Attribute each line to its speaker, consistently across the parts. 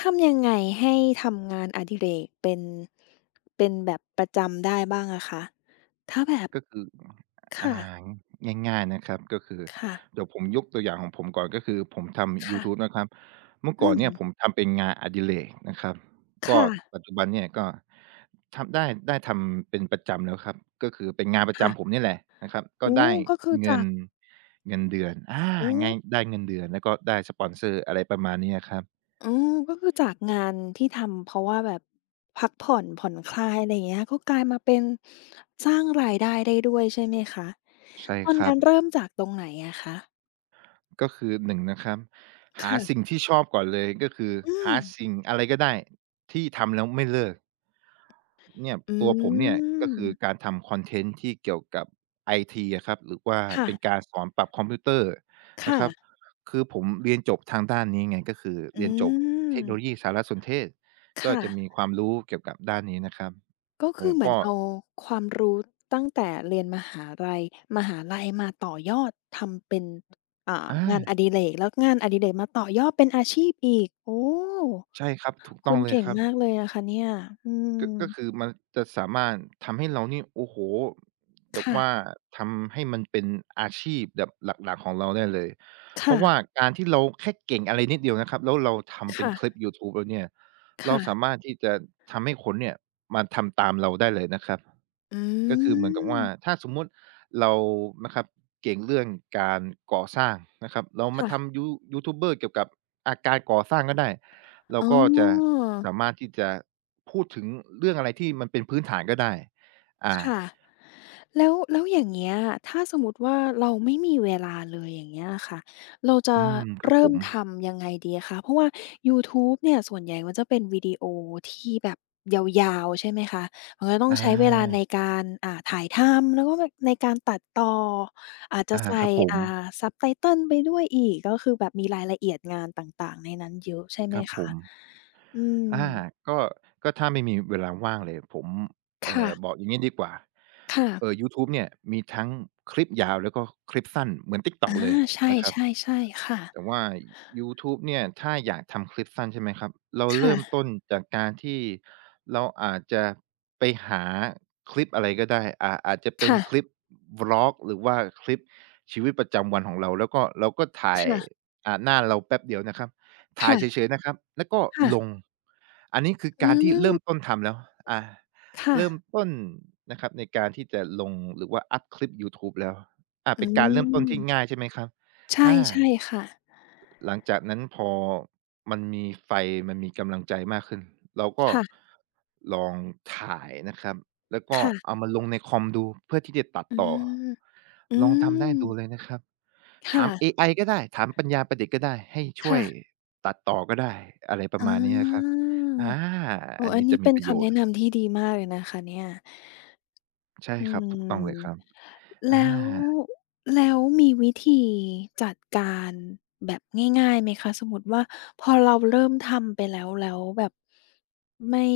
Speaker 1: ทำยังไงให้ทำงานอดิเรกเป็นเป็นแบบประจำได้บ้างอะคะถ้าแบบ
Speaker 2: ก็คือ
Speaker 1: ค่ะ
Speaker 2: ง่ายๆนะครับก็คือ
Speaker 1: ค่ะ
Speaker 2: เดี๋ยวผมยกตัวอย่างของผมก่อนก็คือผมทำยู
Speaker 1: ค่ะ
Speaker 2: ทูบนะครับเมื่อ
Speaker 1: อื
Speaker 2: ก่อนเนี่ยผม
Speaker 1: ม
Speaker 2: ทำเป็นงานอดิเรกนะครับก็
Speaker 1: ค่ะ
Speaker 2: ปัจจุบันเนี่ยก็ทำได้ได้ทำเป็นประจำแล้วครับก็คือเป็นงานประ
Speaker 1: ค่ะ
Speaker 2: จำผมเนี่ยแหละนะครับก็
Speaker 1: โอ้
Speaker 2: ได้
Speaker 1: ก็คือ
Speaker 2: เงิ
Speaker 1: จา
Speaker 2: น
Speaker 1: ก
Speaker 2: เงินเดือนอา
Speaker 1: โอ้
Speaker 2: ไงได้เงินเดือนแล้วก็ได้สปอนเซอร์อะไรประมาณนี้อะครับ
Speaker 1: อ๋อก็คือจากงานที่ทำเพราะว่าแบบพักผ่อนผ่อนคลายอะไรอย่างเงี้ยก็กลายมาเป็นสร้างรายได้ได้ด้วยใช่ไหมคะ
Speaker 2: ใช่
Speaker 1: ตอน
Speaker 2: ครั
Speaker 1: นั้
Speaker 2: บ
Speaker 1: นเริ่มจากตรงไหนอะคะ
Speaker 2: ก็คือหนงนะครับหาสิ่ง
Speaker 1: ค่ะ
Speaker 2: ที่ชอบก่อนเลยก็คือ
Speaker 1: อื
Speaker 2: หา
Speaker 1: ม
Speaker 2: สิ่งอะไรก็ได้ที่ทำแล้วไม่เลิกเนี่ย
Speaker 1: อื
Speaker 2: ตัวผมเนี่ยก็คือกา
Speaker 1: ม
Speaker 2: รทำคอนเทนต์ที่เกี่ยวกับไอทีอะครับหรือว่า
Speaker 1: ค่ะ
Speaker 2: เป็นการสอนปรับคอมพิวเตอร์นะ
Speaker 1: ค่ะ
Speaker 2: ครับคือผมเรียนจบทางด้านนี้ไงก็คือ
Speaker 1: อื
Speaker 2: เรียนจบเทคโนโลยี
Speaker 1: ม
Speaker 2: สารสนเทศก็
Speaker 1: ค่ะ
Speaker 2: จะมีความรู้เกี่ยวกับด้านนี้นะครับ
Speaker 1: ก็
Speaker 2: ผ
Speaker 1: คือ
Speaker 2: ม
Speaker 1: เหมือน
Speaker 2: ก็
Speaker 1: เอาความรู้ตั้งแต่เรียนมหาลัยมหาลัยมาต่อยอดทำเป็น
Speaker 2: อา
Speaker 1: งานอดิเรกแล้วงานอดิเรกมาต่อยอดเป็นอาชีพอีกโอ้
Speaker 2: ใช่ครับถูกต้
Speaker 1: คุ
Speaker 2: อง
Speaker 1: ณ
Speaker 2: เลย
Speaker 1: เก่ง
Speaker 2: ครับ
Speaker 1: มากเลยนะคะเนี่ยอื
Speaker 2: ก็
Speaker 1: ม
Speaker 2: ก็คือมันจะสามารถทำให้เรานี่โอ้โฮเรียกว่า
Speaker 1: ค่ะ
Speaker 2: ทำให้มันเป็นอาชีพแบบหลักๆของเราได้เลย เพราะว่า
Speaker 1: ค่ะ
Speaker 2: การที่เราแค่เก่งอะไรนิดเดียวนะครับแล้วเราทำเป็น
Speaker 1: ค่ะ
Speaker 2: คลิปยูทูบแล้วเนี่ยเรา
Speaker 1: ค่ะ
Speaker 2: สามารถที่จะทำให้คนเนี่ยมาทำตามเราได้เลยนะครับ ก็
Speaker 1: อื
Speaker 2: คือเหมือนกับว่า
Speaker 1: ม
Speaker 2: ถ้าสมมุติเรานะครับเก่งเรื่องการก่อสร้างนะครับเรามา
Speaker 1: ค่ะ
Speaker 2: ทำยูทูบเบอร์เกี่ยวกับอาการก่อสร้างก็ได้เรา
Speaker 1: อ๋
Speaker 2: ก็จะ
Speaker 1: อ
Speaker 2: สามารถที่จะพูดถึงเรื่องอะไรที่มันเป็นพื้นฐานก็ได้อ่า
Speaker 1: ค่ะแล้วแล้วอย่างเงี้ยถ้าสมมุติว่าเราไม่มีเวลาเลยอย่างเงี้ยค่ะเราจะ
Speaker 2: อืมครับผ
Speaker 1: เริ่ม
Speaker 2: ม
Speaker 1: ทำยังไงดีคะเพราะว่ายูทูบเนี่ยส่วนใหญ่มันจะเป็นวิดีโอที่แบบยาวๆใช่ไหมคะมันก็ต้อง
Speaker 2: อา
Speaker 1: ใช้เวลาในการถ่ายทำแล้วก็แบบในการตัดต่ออาจจะ
Speaker 2: อา
Speaker 1: ใส่
Speaker 2: ครับผม
Speaker 1: อ่า Subtitle ไปด้วยอีกก็คือแบบมีรายละเอียดงานต่างๆในนั้นเยอะใช่ไห
Speaker 2: ค
Speaker 1: ม
Speaker 2: รับผ
Speaker 1: คะ
Speaker 2: ม
Speaker 1: อืม
Speaker 2: อาก็ก็ถ้าไม่มีเวลาว่างเลยผม
Speaker 1: ค่ะ
Speaker 2: บอกอย่างงี้ดีกว่า
Speaker 1: ค่ะ
Speaker 2: ยูทูบเนี่ยมีทั้งคลิปยาวแล้วก็คลิปสั้นเหมือน
Speaker 1: อา
Speaker 2: TikTok เลย
Speaker 1: ใช
Speaker 2: นะครับ
Speaker 1: ่ๆๆค่ะ
Speaker 2: แต่ว่ายูทูบเนี่ยถ้าอยากทำคลิปสั้นใช่ไหมครับเราเริ่ม
Speaker 1: ค่ะ
Speaker 2: ต้นจากการที่เราอาจจะไปหาคลิปอะไรก็ได้อาจจะเป็น
Speaker 1: ค่ะ
Speaker 2: คลิป Vlog หรือว่าคลิปชีวิตประจำวันของเราแล้วก็เราก็ถ่าย
Speaker 1: ค่ะ
Speaker 2: หน้าเราแป๊บเดียวนะครับถ่ายเฉ
Speaker 1: ค่ะ
Speaker 2: ยๆนะครับแล้วก็
Speaker 1: ค่ะ
Speaker 2: ลงอันนี้คือ
Speaker 1: อื
Speaker 2: การที่เริ่ม
Speaker 1: ม
Speaker 2: ต้นทำแล้วอ่า
Speaker 1: ค่ะ
Speaker 2: เริ่มต้นนะครับในการที่จะลงหรือว่าอัปคลิปยูทูบแล้ว
Speaker 1: อื
Speaker 2: เป็นการเริ่มต้นที่ง่า
Speaker 1: ม
Speaker 2: ยใช่ไหมครับ
Speaker 1: ใช่
Speaker 2: อา
Speaker 1: ใช่ ค่ะ
Speaker 2: หลังจากนั้นพอมันมีไฟมันมีกำลังใจมากขึ้นเราก็
Speaker 1: ค่ะ
Speaker 2: ลองถ่ายนะครับแล้วก็
Speaker 1: ค่ะ
Speaker 2: เอามาลงในคอมดูเพื่อที่จะตัด
Speaker 1: อื
Speaker 2: ต่อ
Speaker 1: มอื
Speaker 2: ลองทำได้
Speaker 1: ม
Speaker 2: ดูเลยนะครับถามเอ
Speaker 1: ค่ะ
Speaker 2: ไอก็ได้ถามปัญญาประดิษฐ์ก็ได้ให้ช่ว
Speaker 1: ค่ะ
Speaker 2: ยตัดต่อก็ได้อะไรประ
Speaker 1: อา
Speaker 2: มาณนี้นะครับอา
Speaker 1: โอ้
Speaker 2: อัน
Speaker 1: อั
Speaker 2: นี้
Speaker 1: นนี้
Speaker 2: จะมี
Speaker 1: เป็น
Speaker 2: ประโย
Speaker 1: คำ
Speaker 2: ช
Speaker 1: แนะ
Speaker 2: น์
Speaker 1: นำที่ดีมากเลยนะคะเนี่ย
Speaker 2: ใช่
Speaker 1: อื
Speaker 2: ครับถูกต้องเลยค
Speaker 1: ม
Speaker 2: รับอา
Speaker 1: แล้วแล้วมีวิธีจัดการแบบง่ายๆไหมคะสมมุติว่าพอเราเริ่มทำไปแล้วแล้วแบบไม่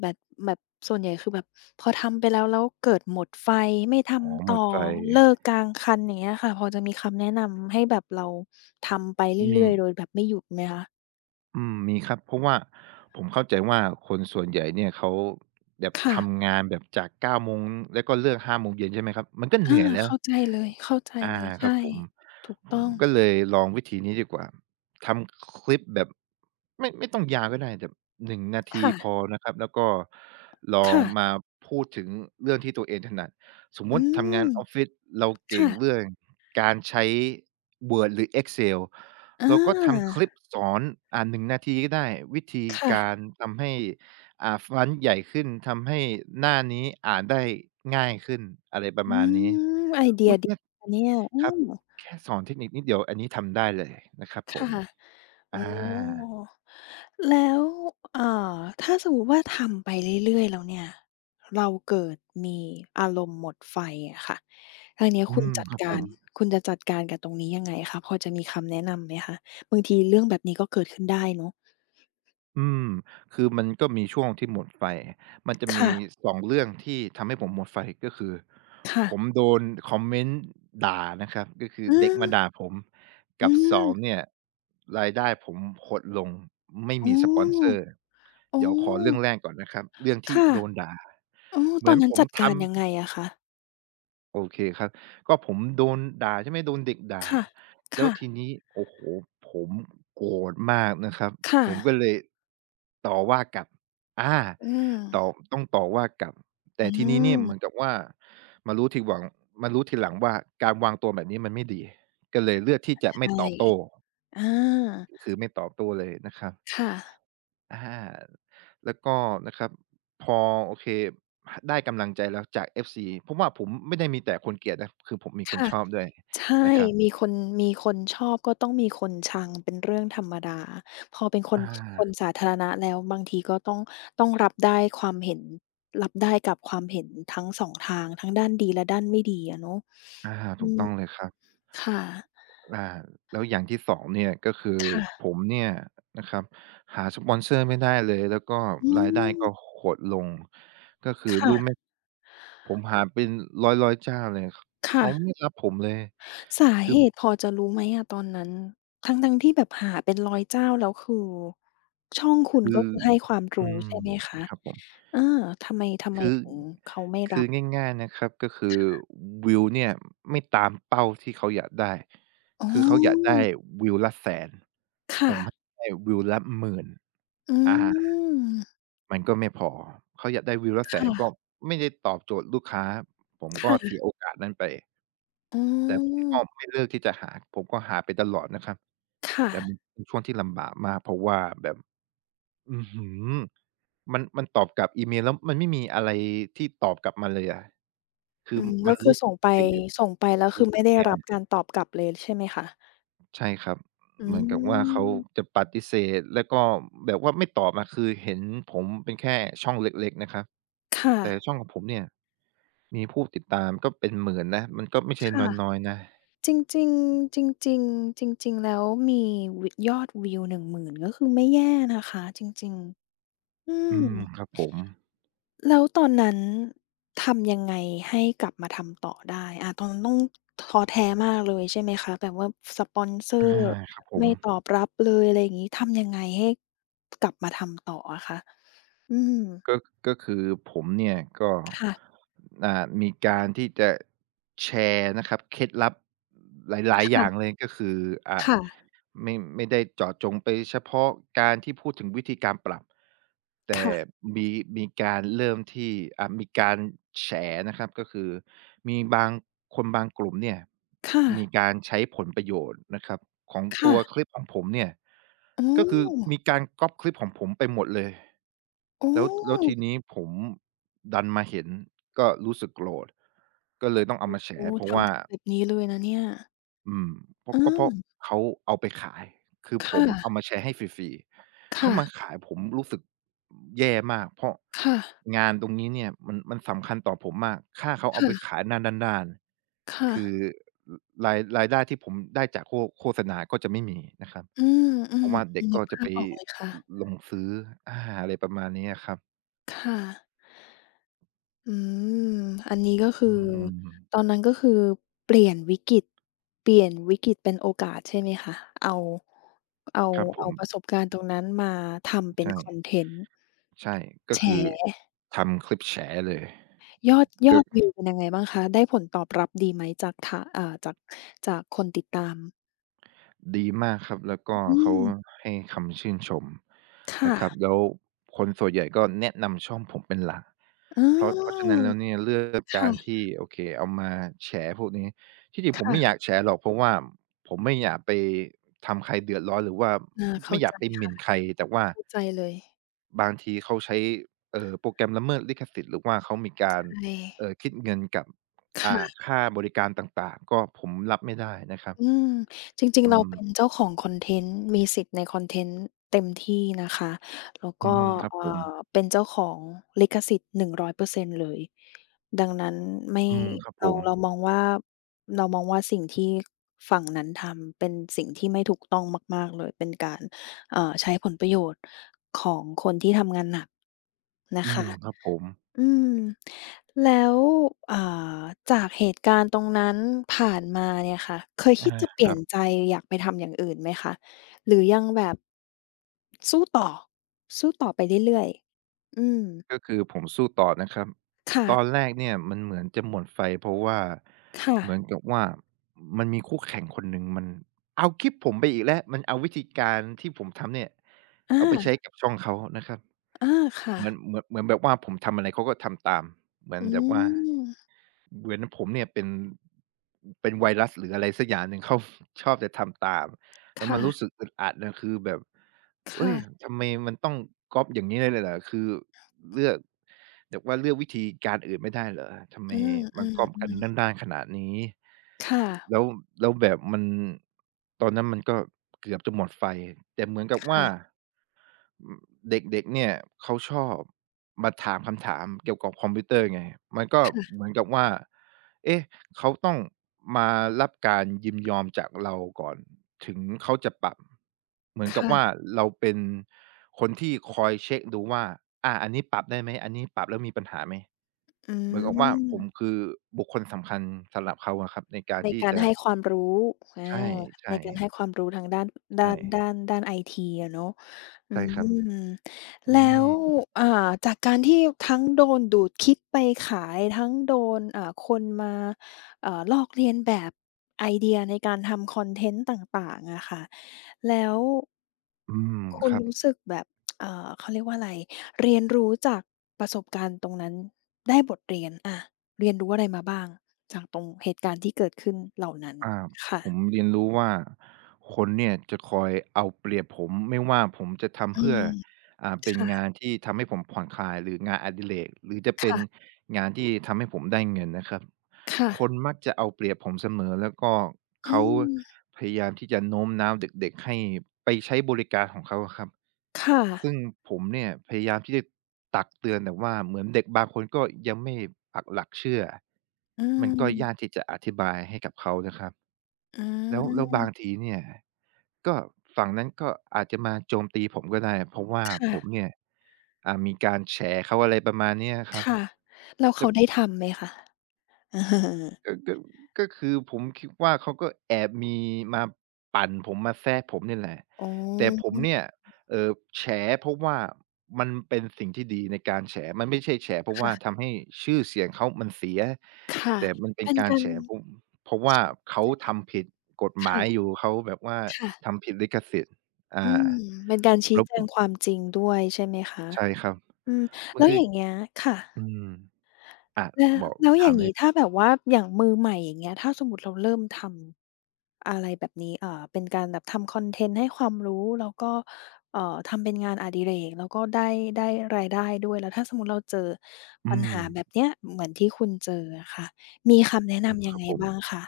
Speaker 1: แบบแบบส่วนใหญ่คือแบบพอทำไปแล้วแล้วเกิดหมดไฟไม่
Speaker 2: อ๋อ
Speaker 1: ทำ
Speaker 2: หมด
Speaker 1: ต่อ
Speaker 2: ไฟ
Speaker 1: เลิกกลางคันอย่างเงี้ยค่ะพอจะมีคำแนะนำให้แบบเราทำไปเ
Speaker 2: มี
Speaker 1: รื่อยๆโดยแบบไม่หยุดไหมคะ
Speaker 2: มีครับเพราะว่าผมเข้าใจว่าคนส่วนใหญ่เนี่ยเขาแบบ
Speaker 1: ค่ะ
Speaker 2: ทำงานแบบจาก9โมงแล้วก็เลิก5โมงเย็นใช่ไหมครับมันก็เห
Speaker 1: อา
Speaker 2: นื่อยแล้ว
Speaker 1: เข้าใจเลยเข้าใจ
Speaker 2: อา
Speaker 1: เลย
Speaker 2: ครับ
Speaker 1: ใช่
Speaker 2: ผม
Speaker 1: ถูก
Speaker 2: ผ
Speaker 1: ต้
Speaker 2: ม
Speaker 1: อง
Speaker 2: ก็เลยลองวิธีนี้ดีกว่าทำคลิปแบบไม่ต้องยาวก็ได้แบบ1นาที
Speaker 1: ค่ะ
Speaker 2: พอนะครับแล้วก็ลอง
Speaker 1: ค่ะ
Speaker 2: มาพูดถึงเรื่องที่ตัวเองถนัดสมมุ
Speaker 1: อื
Speaker 2: ติทำงา
Speaker 1: ม
Speaker 2: นออฟฟิศเราเก่งเรื่
Speaker 1: ค่ะ
Speaker 2: องการใช้ Word หรือ Excel
Speaker 1: อ
Speaker 2: เราก็ทำค
Speaker 1: า
Speaker 2: ลิปสอน1นาทีก็ได้วิธี
Speaker 1: ค่ะ
Speaker 2: การทำให้ฟอนต์ใหญ่ขึ้นทำให้หน้านี้อ่านได้ง่ายขึ้นอะไรประ
Speaker 1: อื
Speaker 2: มาณนี้
Speaker 1: มไอเดีย
Speaker 2: อุ๊ย
Speaker 1: ดี
Speaker 2: เนี่ย
Speaker 1: นะเนี่ยอื
Speaker 2: ครับ
Speaker 1: ม
Speaker 2: แค่สอนเทคนิคนิดเดียวอันนี้ทำได้เลยนะครับผ
Speaker 1: ค่ะ
Speaker 2: ม
Speaker 1: อ๋อ
Speaker 2: อา
Speaker 1: แล้วเอ่อถ้าสมมุติว่าทำไปเรื่อยๆแล้วเนี่ย เราเกิดมีอารมณ์หมดไฟอะค่ะทางเนี้ย
Speaker 2: อื
Speaker 1: คุณ
Speaker 2: ม
Speaker 1: จัด
Speaker 2: ครับผ
Speaker 1: การ
Speaker 2: ม
Speaker 1: คุณจะจัดการกับตรงนี้ยังไงคะพอจะมีคำแนะนำไหมคะบางทีเรื่องแบบนี้ก็เกิดขึ้นได้เนาะ
Speaker 2: อืมคือมันก็มีช่วงที่หมดไฟมันจะมี
Speaker 1: ค่ะ
Speaker 2: สองเรื่องที่ทำให้ผมหมดไฟก็คือ
Speaker 1: ค่ะ
Speaker 2: ผมโดนคอมเมนต์ด่านะครับก็คือ
Speaker 1: อื
Speaker 2: เด็กมา
Speaker 1: ม
Speaker 2: ด่าผม
Speaker 1: อื
Speaker 2: กับ
Speaker 1: ม
Speaker 2: 2เนี่ยรายได้ผมหดลงไม่
Speaker 1: อ๋
Speaker 2: มีสปอนเซอ
Speaker 1: อ
Speaker 2: ร์
Speaker 1: อ๋อ
Speaker 2: เดี๋ยวขอเรื่องแรกก่อนนะครับเรื่องที่
Speaker 1: ค่ะ
Speaker 2: โดนด่า
Speaker 1: อ๋อ
Speaker 2: เห
Speaker 1: ต
Speaker 2: มื
Speaker 1: อ
Speaker 2: อ
Speaker 1: น
Speaker 2: น
Speaker 1: นั้
Speaker 2: ผ
Speaker 1: น
Speaker 2: ม
Speaker 1: จัด
Speaker 2: ทำ
Speaker 1: การยังไงอะคะ
Speaker 2: โอเคครับก็ผมโดนด่าใช่ไหมโดนเด็กด่า
Speaker 1: ค่ะ
Speaker 2: แล้ว
Speaker 1: ค่ะ
Speaker 2: ทีนี้โอ้โฮผมโกรธมากนะครับ
Speaker 1: ค่ะ
Speaker 2: ผมก็เลยต่อว่ากลับอา
Speaker 1: อืม
Speaker 2: ต่อต้องต่อว่ากลับ
Speaker 1: อื
Speaker 2: แต่ทีนี้เนี่ย
Speaker 1: ม
Speaker 2: เหมือนกับว่ามารู้ทีหวังมารู้ทีหลังว่าการวางตัวแบบนี้มันไม่ดีก็เลยเลือกที่จะไม่
Speaker 1: ใช่
Speaker 2: ตอบโต้
Speaker 1: อา
Speaker 2: คือไม่ตอบโต้เลยนะครับ
Speaker 1: ค่ะ
Speaker 2: อาแล้วก็นะครับพอโอเคได้กำลังใจแล้วจาก FC เพราะว่าผมไม่ได้มีแต่คนเกลียดนะคือผมมีคน
Speaker 1: ค่ะ
Speaker 2: ชอบด้วย
Speaker 1: ใช่
Speaker 2: นะครับ
Speaker 1: มีคนมีคนชอบก็ต้องมีคนชังเป็นเรื่องธรรมดา พอเป็นคน
Speaker 2: อา
Speaker 1: คนสาธารณะแล้วบางทีก็ต้องต้องรับได้ความเห็นรับได้กับความเห็นทั้งสองทางทั้งด้านดีและด้านไม่ดีอะเนาะ
Speaker 2: อา
Speaker 1: อื
Speaker 2: ถูก
Speaker 1: ม
Speaker 2: ต้องเลยครับ
Speaker 1: ค่ะ
Speaker 2: อ่าแล้วอย่างที่2เนี่ยก็คือผ
Speaker 1: ค่ะ
Speaker 2: มเนี่ยนะครับหาสปอนเซอร์ไม่ได้เลยแล้วก็
Speaker 1: อื
Speaker 2: รายได้ก็
Speaker 1: ม
Speaker 2: หดลงก็คือรู้ไหม
Speaker 1: ค่ะ
Speaker 2: ผมหาเป็นร้อยๆเจ้าเลย
Speaker 1: ค่ะ
Speaker 2: เขาไม่รับผมเลย
Speaker 1: สาเหตุพอจะรู้ไหมอะตอนนั้นทั้งๆที่แบบหาเป็นร้อยเจ้าแล้วคือช่องคุณ
Speaker 2: คื
Speaker 1: ก็
Speaker 2: อ
Speaker 1: คือให้ความ
Speaker 2: อื
Speaker 1: รู้
Speaker 2: ม
Speaker 1: ใช่ไหมคะ
Speaker 2: ครับผม
Speaker 1: เออทำไม
Speaker 2: คือ
Speaker 1: ถึงเขาไม่รั
Speaker 2: คือ
Speaker 1: บ
Speaker 2: ง่ายๆนะครับก็คือวิวเนี่ยไม่ตามเป้าที่เขาอยากได้
Speaker 1: อ๋
Speaker 2: คือเขาอยาก
Speaker 1: อ
Speaker 2: ได้วิวละแสน
Speaker 1: ค
Speaker 2: ผมใ
Speaker 1: ่ะ
Speaker 2: ห้วิวละหมื่น
Speaker 1: อื
Speaker 2: อา
Speaker 1: ม
Speaker 2: มันก็ไม่พอเขาอยากได้วิวละแสนก็
Speaker 1: ค่ะ
Speaker 2: ไม่ได้ตอบโจทย์ลูกค้าผมก็เสี
Speaker 1: ค่ะ
Speaker 2: ยโอกาสนั้นไป
Speaker 1: อื
Speaker 2: แต่ผมก็
Speaker 1: ม
Speaker 2: ไม่เลิกที่จะหาผมก็หาไปตลอดนะครับ
Speaker 1: ค
Speaker 2: แต่มัน
Speaker 1: ่ะ
Speaker 2: เป็นช่วงที่ลำบากมากเพราะว่าแบบอื้อฮือ มันตอบกลับอีเมลแล้วมันไม่มีอะไรที่ตอบกลับมาเลยอะคือ
Speaker 1: อืม
Speaker 2: มั
Speaker 1: ก็
Speaker 2: น
Speaker 1: คือ
Speaker 2: รู้สึก
Speaker 1: ส่งไป
Speaker 2: เสพ
Speaker 1: ส่งไปแล้วคื
Speaker 2: รู้
Speaker 1: อ
Speaker 2: สึ
Speaker 1: ไม่
Speaker 2: ก
Speaker 1: ได้
Speaker 2: แย่
Speaker 1: รับการตอบกลับเลยใช่ไหมคะ
Speaker 2: ใช่ครับ
Speaker 1: อื
Speaker 2: เหมือนกับว่าเขา
Speaker 1: ม
Speaker 2: จะปฏิเสธแล้วก็แบบว่าไม่ตอบอะคือเห็นผมเป็นแค่ช่องเล็กๆนะครับ
Speaker 1: ค่ะ
Speaker 2: แต่ช่องของผมเนี่ยมีผู้ติดตามก็เป็นหมื่นนะมันก็ไม่
Speaker 1: ค
Speaker 2: ใช่น้อย
Speaker 1: ่ะ
Speaker 2: ๆนะ
Speaker 1: จริงๆจริงๆจริงๆแล้วมีวยอดวิวห0 0่งหมื่นก็คือไม่แย่นะคะจริงๆอื
Speaker 2: อื
Speaker 1: ม
Speaker 2: มครับผม
Speaker 1: แล้วตอนนั้นทำยังไงให้กลับมาทำต่อได้อาตอนนั้นต้องท้อแท้มากเลยใช่ไหมคะแบบว่าสปอนเซอ
Speaker 2: อา
Speaker 1: ร์
Speaker 2: ครับผม
Speaker 1: ไม่ตอบรับเลยอะไรอย่างงี้ทำยังไงให้กลับมาทำต่ออะคะอืม
Speaker 2: ก็ก็คือผมเนี่ยก็
Speaker 1: ค่ะ
Speaker 2: อ่ามีการที่จะแชร์นะครับเคล็ดลับหลายๆอย่างเล
Speaker 1: ค่ะ
Speaker 2: ยก็คืออ่า
Speaker 1: ค่ะ
Speaker 2: ไม่ได้เจาะจงไปเฉพาะการที่พูดถึงวิธีการปรับแต่
Speaker 1: ค่ะ
Speaker 2: มีมีการเริ่มที่มีการแฉนะครับก็คือมีบางคนบางกลุ่มเนี่ย
Speaker 1: ค่ะ
Speaker 2: มีการใช้ผลประโยชน์นะครับของตัวค
Speaker 1: ค่ะ
Speaker 2: ลิปของผมเนี่ย
Speaker 1: โอ้
Speaker 2: ก็คือมีการก๊อบคลิปของผมไปหมดเลย
Speaker 1: โอ้
Speaker 2: แล้วทีนี้ผมดันมาเห็นก็รู้สึกโกรธก็เลยต้องเอามาแฉ
Speaker 1: โอ้
Speaker 2: เพราะว่า
Speaker 1: ทำถึงแบบนี้เลยนะเนี่ย
Speaker 2: อืมเพราะ
Speaker 1: อื
Speaker 2: ก็เพ
Speaker 1: ม
Speaker 2: ราะเขาเอาไปขายคือผ
Speaker 1: ค่ะ
Speaker 2: มเอามาแชร์ให้ฟรีๆเขามา
Speaker 1: ค่ะ
Speaker 2: ขายผมรู้สึกแย่มากเพราะ
Speaker 1: ค่ะ
Speaker 2: งานตรงนี้เนี่ยมันสำคัญต่อผมมากถ้าเขาเอาไป
Speaker 1: ค่ะ
Speaker 2: ขายด้าน
Speaker 1: ค่ะ
Speaker 2: ๆคือรายได้ที่ผมได้จากโฆษณาก็จะไม่มีนะครับ
Speaker 1: อืมอื
Speaker 2: เพ
Speaker 1: ม
Speaker 2: ราะว่าเด็ก
Speaker 1: นึ
Speaker 2: ก็
Speaker 1: ก
Speaker 2: จะ
Speaker 1: ภา
Speaker 2: ไป
Speaker 1: พออกเลยค่ะ
Speaker 2: ลลงซื้ออะไรประมาณนี้อะครับ
Speaker 1: ค่ะอืมอันนี้ก็คื
Speaker 2: อื
Speaker 1: อ
Speaker 2: ม
Speaker 1: ตอนนั้นก็คือเปลี่ยนวิกฤตเปลี่ยนวิกฤตเป็นโอกาสใช่ไหมคะเอาเอา
Speaker 2: ครับผ
Speaker 1: เอา
Speaker 2: ม
Speaker 1: ประสบการณ์ตรงนั้นมาทำเป็น
Speaker 2: ใช่
Speaker 1: คอนเทนต์
Speaker 2: ใช่
Speaker 1: แ
Speaker 2: ก็คือ
Speaker 1: ฉ
Speaker 2: ทำคลิปแฉเลย
Speaker 1: ยอดย
Speaker 2: ก็
Speaker 1: อดวิวเป็นยังไงบ้างคะได้ผลตอบรับดีไหมจากทะจากจากคนติดตาม
Speaker 2: ดีมากครับแล้วก็
Speaker 1: อื
Speaker 2: เขา
Speaker 1: ม
Speaker 2: ให้คำชื่นชมนะ
Speaker 1: ค่ะ
Speaker 2: ครับแล้วคนส่วนใหญ่ก็แนะนำช่องผมเป็นหลัก
Speaker 1: อ๋
Speaker 2: เพราะฉะ
Speaker 1: อ
Speaker 2: นั้นแล้วเนี่ยเลือกการ
Speaker 1: ค่ะ
Speaker 2: ที่โอเคเอามาแฉพวกนี้ที่จริงผมไม่อยา
Speaker 1: ค่ะ
Speaker 2: กแฉหรอกเพราะว่าผมไม่อยากไปทำใครเดือดร้อนหรือว่า
Speaker 1: อาเข้า
Speaker 2: ไม่อยา
Speaker 1: ใจ
Speaker 2: กไปหมิ่
Speaker 1: ค่ะ
Speaker 2: นใครแต่ว่า
Speaker 1: เข้าใจเลย
Speaker 2: บางทีเขาใช้โปรแกรมละเมิดลิขสิทธิ์หรือว่าเขามีการ
Speaker 1: ใช่
Speaker 2: คิดเงินกับ
Speaker 1: ค่ะ
Speaker 2: ค่าบริการต่างๆก็ผมรับไม่ได้นะครับ
Speaker 1: อืมจริง
Speaker 2: อื
Speaker 1: ๆเรา
Speaker 2: ม
Speaker 1: เป็นเจ้าของคอนเทนต์มีสิทธิ์ในคอนเทนต์เต็มที่นะคะแล้ว
Speaker 2: อื
Speaker 1: ก็
Speaker 2: มครับ
Speaker 1: เอ่
Speaker 2: ผม
Speaker 1: เป็นเจ้าของลิขสิทธิ์100%เปอร์เซ็นต์เลยดังนั้นไม่
Speaker 2: อืมครับผ
Speaker 1: เรา
Speaker 2: ม
Speaker 1: เรามองว่าเรามองว่าสิ่งที่ฝั่งนั้นทำเป็นสิ่งที่ไม่ถูกต้องมากๆเลยเป็นการใช้ผลประโยชน์ของคนที่ทำงานหนักนะ
Speaker 2: อืม
Speaker 1: คะ
Speaker 2: ครับผม
Speaker 1: อืมแล้วอ่าจากเหตุการณ์ตรงนั้นผ่านมาเนี่ยค่ะเคย
Speaker 2: อา
Speaker 1: คิดจะเป
Speaker 2: ค
Speaker 1: ลี่
Speaker 2: รั
Speaker 1: ยนใจ
Speaker 2: บ
Speaker 1: อยากไปทำอย่างอื่นไหมคะหรือยังแบบสู้ต่อสู้ต่อไปเรื่อยๆอืม
Speaker 2: ก็คือผมสู้ต่อนะครับตอน
Speaker 1: ค่ะ
Speaker 2: แรกเนี่ยมันเหมือนจะหมดไฟเพราะว่า
Speaker 1: ค่ะ
Speaker 2: เหมือนกับว่ามันมีคู่แข่งคนหนึ่งมันเอาคลิปผมไปอีกแล้วมันเอาวิธีการที่ผมทำเนี่ย
Speaker 1: อา
Speaker 2: เอาไปใช้กับช่องเขานะครับ
Speaker 1: อาค่ะ
Speaker 2: เหมือนแบบว่าผมทำอะไรเขาก็ทำตามเหมือน
Speaker 1: อื
Speaker 2: แบบว่า
Speaker 1: ม
Speaker 2: เหมือนผมเนี่ยเป็นไวรัสหรืออะไรสักอย่างหนึ่ง เขาชอบจะทำตามแล้วมันรู้สึ
Speaker 1: ค่ะ
Speaker 2: กอึดอัดนะคือแบบเฮ้ย
Speaker 1: ค่ะ
Speaker 2: ทำไมมันต้องก๊อบอย่างนี้เลยเหรอคือเลือกแบบว่าเลือกวิธีการอื่นไม่ได้เหรอทำไม
Speaker 1: อื
Speaker 2: มันก๊อบกัน
Speaker 1: มๆ
Speaker 2: ด้านๆขนาดนี้
Speaker 1: ๆค่ะ
Speaker 2: แล้วแล้วแบบตอนนั้นมันก็เกือบจะหมดไฟแต่เหมือนกับว่า
Speaker 1: ค่ะ
Speaker 2: อืมเด็กๆเนี่ยเขาชอบ มาถามคำถามเกี่ยวกับคอมพิวเตอร์ไงมันก็เหมือนกับว่าเอ๊ะเขาต้องมารับการยินยอมจากเราก่อนถึงเขาจะปรับเหมือนกับว่า
Speaker 1: ค่ะ
Speaker 2: เราเป็นคนที่คอยเช็คดูว่าอันนี้ปรับได้ไหม อันนี้ปรับแล้วมีปัญหาไหม
Speaker 1: อื
Speaker 2: เหมือนกับว่า
Speaker 1: ม
Speaker 2: ผมคือบุคคลสำคัญสำหรับเขาอะครับในการ
Speaker 1: ใน
Speaker 2: ที่
Speaker 1: การ
Speaker 2: จะ
Speaker 1: ให้ความรู้
Speaker 2: ใช่
Speaker 1: อา
Speaker 2: ๆใช
Speaker 1: ในการให้ความรู้ทางด้านด้าน
Speaker 2: ่
Speaker 1: ด้านด้านไอทีอะเนาะอื
Speaker 2: ใช่ครับ
Speaker 1: ม
Speaker 2: อื
Speaker 1: แล้ว
Speaker 2: ม
Speaker 1: อ่าจากการที่ทั้งโดนดูดคิดไปขาย ทั้งโดนอ่าคนมาลอกเลียนแบบไอเดียในการทำคอนเทนต์ต่างๆอะค่ะแล้ว
Speaker 2: อืม
Speaker 1: คุ
Speaker 2: ค
Speaker 1: ณ
Speaker 2: รับ
Speaker 1: รู้สึกแบบเขาเรียกว่าอะไร เรียนรู้จากประสบการณ์ตรงนั้นได้บทเรียนอา เรียนรู้อะไรมาบ้างจากตรงเหตุการณ์ที่เกิดขึ้นเหล่านั้น
Speaker 2: อา
Speaker 1: ค่ะ
Speaker 2: ผมเรียนรู้ว่าคนเนี่ยจะคอยเอาเปรียบผมไม่ว่าผมจะ
Speaker 1: อื
Speaker 2: ทำเพื่อ
Speaker 1: ม
Speaker 2: เป็นงาน
Speaker 1: ค่ะ
Speaker 2: ที่ทำให้ผมผ่อนคลายหรืองานอดิเรกหรือจะเป็น
Speaker 1: ค่ะ
Speaker 2: งานที่ทำให้ผมได้เงินนะครับ
Speaker 1: ค่ะ
Speaker 2: คนมักจะเอาเปรียบผมเสมอแล้วก็
Speaker 1: อื
Speaker 2: เขา
Speaker 1: ม
Speaker 2: พยายามที่จะโน้มน้าวเด็กๆให้ไปใช้บริการของเขาอะครับ
Speaker 1: ค่ะ
Speaker 2: ซึ่งผมเนี่ยพยายามที่จะตักเตือนแต่ว่าเหมือนเด็กบางคนก็ยังไม่ปักหลักเชื่อ
Speaker 1: อื
Speaker 2: มันก็ยาก
Speaker 1: ม
Speaker 2: ที่จะอธิบายให้กับเขานะครับ
Speaker 1: อื
Speaker 2: แล้วบาง
Speaker 1: ม
Speaker 2: ทีเนี่ยก็ฝั่งนั้นก็อาจจะมาโจมตีผมก็ได้ เพราะว่าผม
Speaker 1: ค่ะ
Speaker 2: เนี่ยมีการแฉเขาอะไรประมาณเนี้ยครับ
Speaker 1: ค่ะแล้ว
Speaker 2: แต่
Speaker 1: เขาได้ทำไหมคะเออ
Speaker 2: ก็ก็ก็คือผมคิดว่าเขาก็แอบมีมาปั่นผมมาแซะผมนี่แหละ
Speaker 1: อ๋
Speaker 2: แต่ผม
Speaker 1: อ
Speaker 2: เนี่ยเอ่อแฉเพราะว่ามันเป็นสิ่งที่ดีในการแฉมันไม่ใช่แฉเพราะว่า
Speaker 1: ค่ะ
Speaker 2: ทำให้ชื่อเสียงเขามันเสีย
Speaker 1: ค่ะ
Speaker 2: แต่มันเป็น
Speaker 1: เป็น
Speaker 2: การ
Speaker 1: การ
Speaker 2: แฉเพราะเพราะว่า
Speaker 1: ชี้
Speaker 2: เขา
Speaker 1: แจง
Speaker 2: ทำผิดกฎหมาย
Speaker 1: ค่ะ
Speaker 2: อยู่เขาแบบว่า
Speaker 1: ค่ะ
Speaker 2: ทำผิดลิขสิทธิ์
Speaker 1: อื
Speaker 2: อ่า
Speaker 1: มเป็นการชี้
Speaker 2: แล้ว
Speaker 1: แจ
Speaker 2: ผ
Speaker 1: ง
Speaker 2: ม
Speaker 1: ความจริงด้วยใช่ไหมคะ
Speaker 2: ใช่ครับ
Speaker 1: อืม
Speaker 2: มั
Speaker 1: แล้
Speaker 2: น
Speaker 1: ว
Speaker 2: คื
Speaker 1: อ
Speaker 2: อ
Speaker 1: ย่างเงี้ยค่ะ
Speaker 2: อืมอา
Speaker 1: แล้ว
Speaker 2: บอก
Speaker 1: แล้วอ
Speaker 2: ถา
Speaker 1: ย่า
Speaker 2: ม
Speaker 1: ง
Speaker 2: เลย
Speaker 1: นี้
Speaker 2: ครั
Speaker 1: ถ้า
Speaker 2: บ
Speaker 1: แบบว่าอย่างมือใหม่อย่างเงี้ยถ้าสมมุติเราเริ่มทำอะไรแบบนี้เป็นการแบบทำคอนเทนต์ให้ความรู้แล้วก็เอ่อทำเป็นงานอดิเรกแล้วก็ได้ได้รายได้ด้วยแล้วถ้าสมมุติเราเจอ
Speaker 2: อื
Speaker 1: ปัญ
Speaker 2: ม
Speaker 1: หาแบบเนี้ยเหมือนที่คุณเจออะค่ะมีคำแนะ
Speaker 2: อืม
Speaker 1: นำยั
Speaker 2: ค
Speaker 1: ง
Speaker 2: รับ
Speaker 1: ไง
Speaker 2: ผม
Speaker 1: บ้างคะ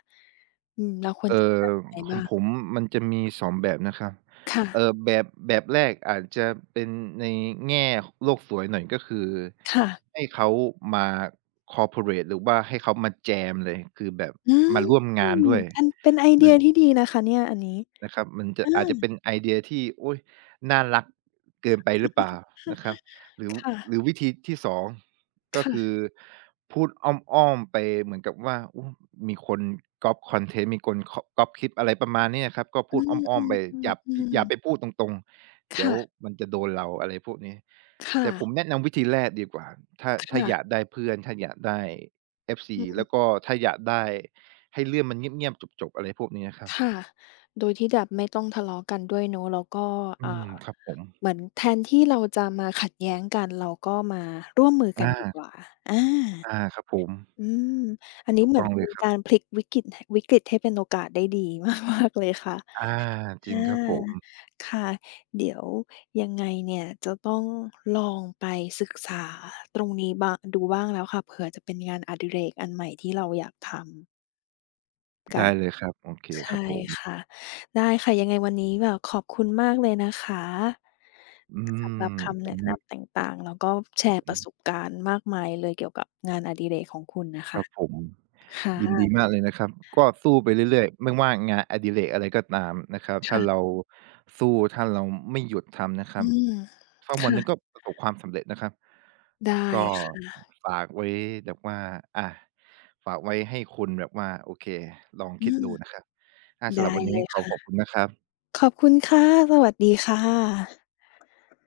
Speaker 1: อืมเราควร
Speaker 2: เอ่
Speaker 1: จัดกา
Speaker 2: อ
Speaker 1: รยังไง
Speaker 2: ขอ
Speaker 1: บ้า
Speaker 2: ง
Speaker 1: ง
Speaker 2: ผมมันจะมีสองแบบนะครับ
Speaker 1: ค่ะ
Speaker 2: แบบแรกอาจจะเป็นในแง่โลกสวยหน่อยก็คือ
Speaker 1: ค่ะ
Speaker 2: ให้เขามาคอร์ปอเรตหรือว่าให้เขามาแจมเลยคือแบบ
Speaker 1: อืม
Speaker 2: มาร่วมงานด้วย
Speaker 1: อันเป็นไอเดียที่ดีนะคะเนี่ยอันนี้
Speaker 2: นะครับมันจะ
Speaker 1: อา
Speaker 2: อาจจะเป็นไอเดียที่โอ๊ยน่ารักเกินไปหรือเปล่า
Speaker 1: ค่ะ
Speaker 2: นะครับหรือ
Speaker 1: ค่ะ
Speaker 2: วิธีที่สองก็คื
Speaker 1: ค่ะ
Speaker 2: อพูดอ้อมๆไปเหมือนกับว่าโอ้มีคนก๊อบคอนเทนต์มีคนคก๊อปคลิปอะไรประมาณเนี้ยครับก็
Speaker 1: อ
Speaker 2: พูดอ้อ
Speaker 1: ื
Speaker 2: มๆไปอย่า
Speaker 1: ม
Speaker 2: อย่า
Speaker 1: ๆ
Speaker 2: ไป
Speaker 1: ๆๆ
Speaker 2: พูดตรงๆเดี๋ยว
Speaker 1: ค่ะ
Speaker 2: มันจะโดนเราอะไรพวกนี้
Speaker 1: ค
Speaker 2: แต่ผม
Speaker 1: ่ะ
Speaker 2: แนะนำวิธีแรกดีกว่าถ้าอยาก
Speaker 1: ค่ะ
Speaker 2: ได้เพื่อนถ้าอยากได้ FC
Speaker 1: อื
Speaker 2: แล้
Speaker 1: ม
Speaker 2: วก็ถ้าอยากได้ให้เรื่องมันเงียบๆจบๆอะไรพวกนี้อะครับ
Speaker 1: ค่ะโดยที่แบบไม่ต้องทะเลาะกันด้วยเนาะแล้วก็
Speaker 2: อื
Speaker 1: อ่า
Speaker 2: มครับผม
Speaker 1: เหมือนแทนที่เราจะมาขัดแย้งกันเราก็มาร่วมมือกัน
Speaker 2: อา
Speaker 1: ดีกว่าอา
Speaker 2: อาครับผม
Speaker 1: อืมอันนี้
Speaker 2: ถูก
Speaker 1: เหมือ
Speaker 2: ต้
Speaker 1: น
Speaker 2: องเล
Speaker 1: เป็
Speaker 2: ย
Speaker 1: น
Speaker 2: ครั
Speaker 1: การ
Speaker 2: บ
Speaker 1: พลิกวิกฤตหวิกฤตให้เป็นโอกาสได้ดีมากๆเลยค่ะ
Speaker 2: อาจ
Speaker 1: อา
Speaker 2: ริงครับผม
Speaker 1: ค่ะเดี๋ยวยังไงเนี่ยจะต้องลองไปศึกษาตรงนี้บ้างดูบ้างแล้วค่ะเผื่อจะเป็นงานอดิเรกอันใหม่ที่เราอยากทำกั
Speaker 2: ได้
Speaker 1: น
Speaker 2: เลยครับโอเคค
Speaker 1: ใช่
Speaker 2: รับผม
Speaker 1: ค่ะได้ค่ะยังไงวันนี้แบบขอบคุณมากเลยนะคะ
Speaker 2: อื
Speaker 1: สำห
Speaker 2: ม
Speaker 1: รับ
Speaker 2: ผ
Speaker 1: คำ
Speaker 2: ม
Speaker 1: แนะนำต่างๆแล้วก็แช
Speaker 2: ผ
Speaker 1: ร์ป
Speaker 2: ม
Speaker 1: ระสบการณ์มากมายเลยเกี่ยวกับงานอดิเรกของคุณน่ะ
Speaker 2: ค
Speaker 1: ค่ะ
Speaker 2: รับผม
Speaker 1: ค่ะ
Speaker 2: ยินดีมากเลยนะครับก็สู้ไปเรื่อยๆไม่ว่างานอดิเรกอะไรก็ตามนะครับถ้า
Speaker 1: ค่ะ
Speaker 2: เราสู้ถ้าเราไม่หยุดทำนะค
Speaker 1: อื
Speaker 2: รับ
Speaker 1: ม
Speaker 2: สักวันหนึ่งก็
Speaker 1: ค่ะ
Speaker 2: ประสบความสำเร็จนะครับ
Speaker 1: ได้
Speaker 2: ก็
Speaker 1: ค่ะ
Speaker 2: ฝากไว้แบบว่าอาฝากไว้ให้คุณแบบว่าโอเคลอง
Speaker 1: อื
Speaker 2: คิดดู
Speaker 1: ม
Speaker 2: นะครับสำหรั
Speaker 1: ได้
Speaker 2: บวัน
Speaker 1: เล
Speaker 2: นี้
Speaker 1: ยค่ะ
Speaker 2: ขอบคุณนะครับ
Speaker 1: ขอบคุณค่ะสวัสดีค่ะ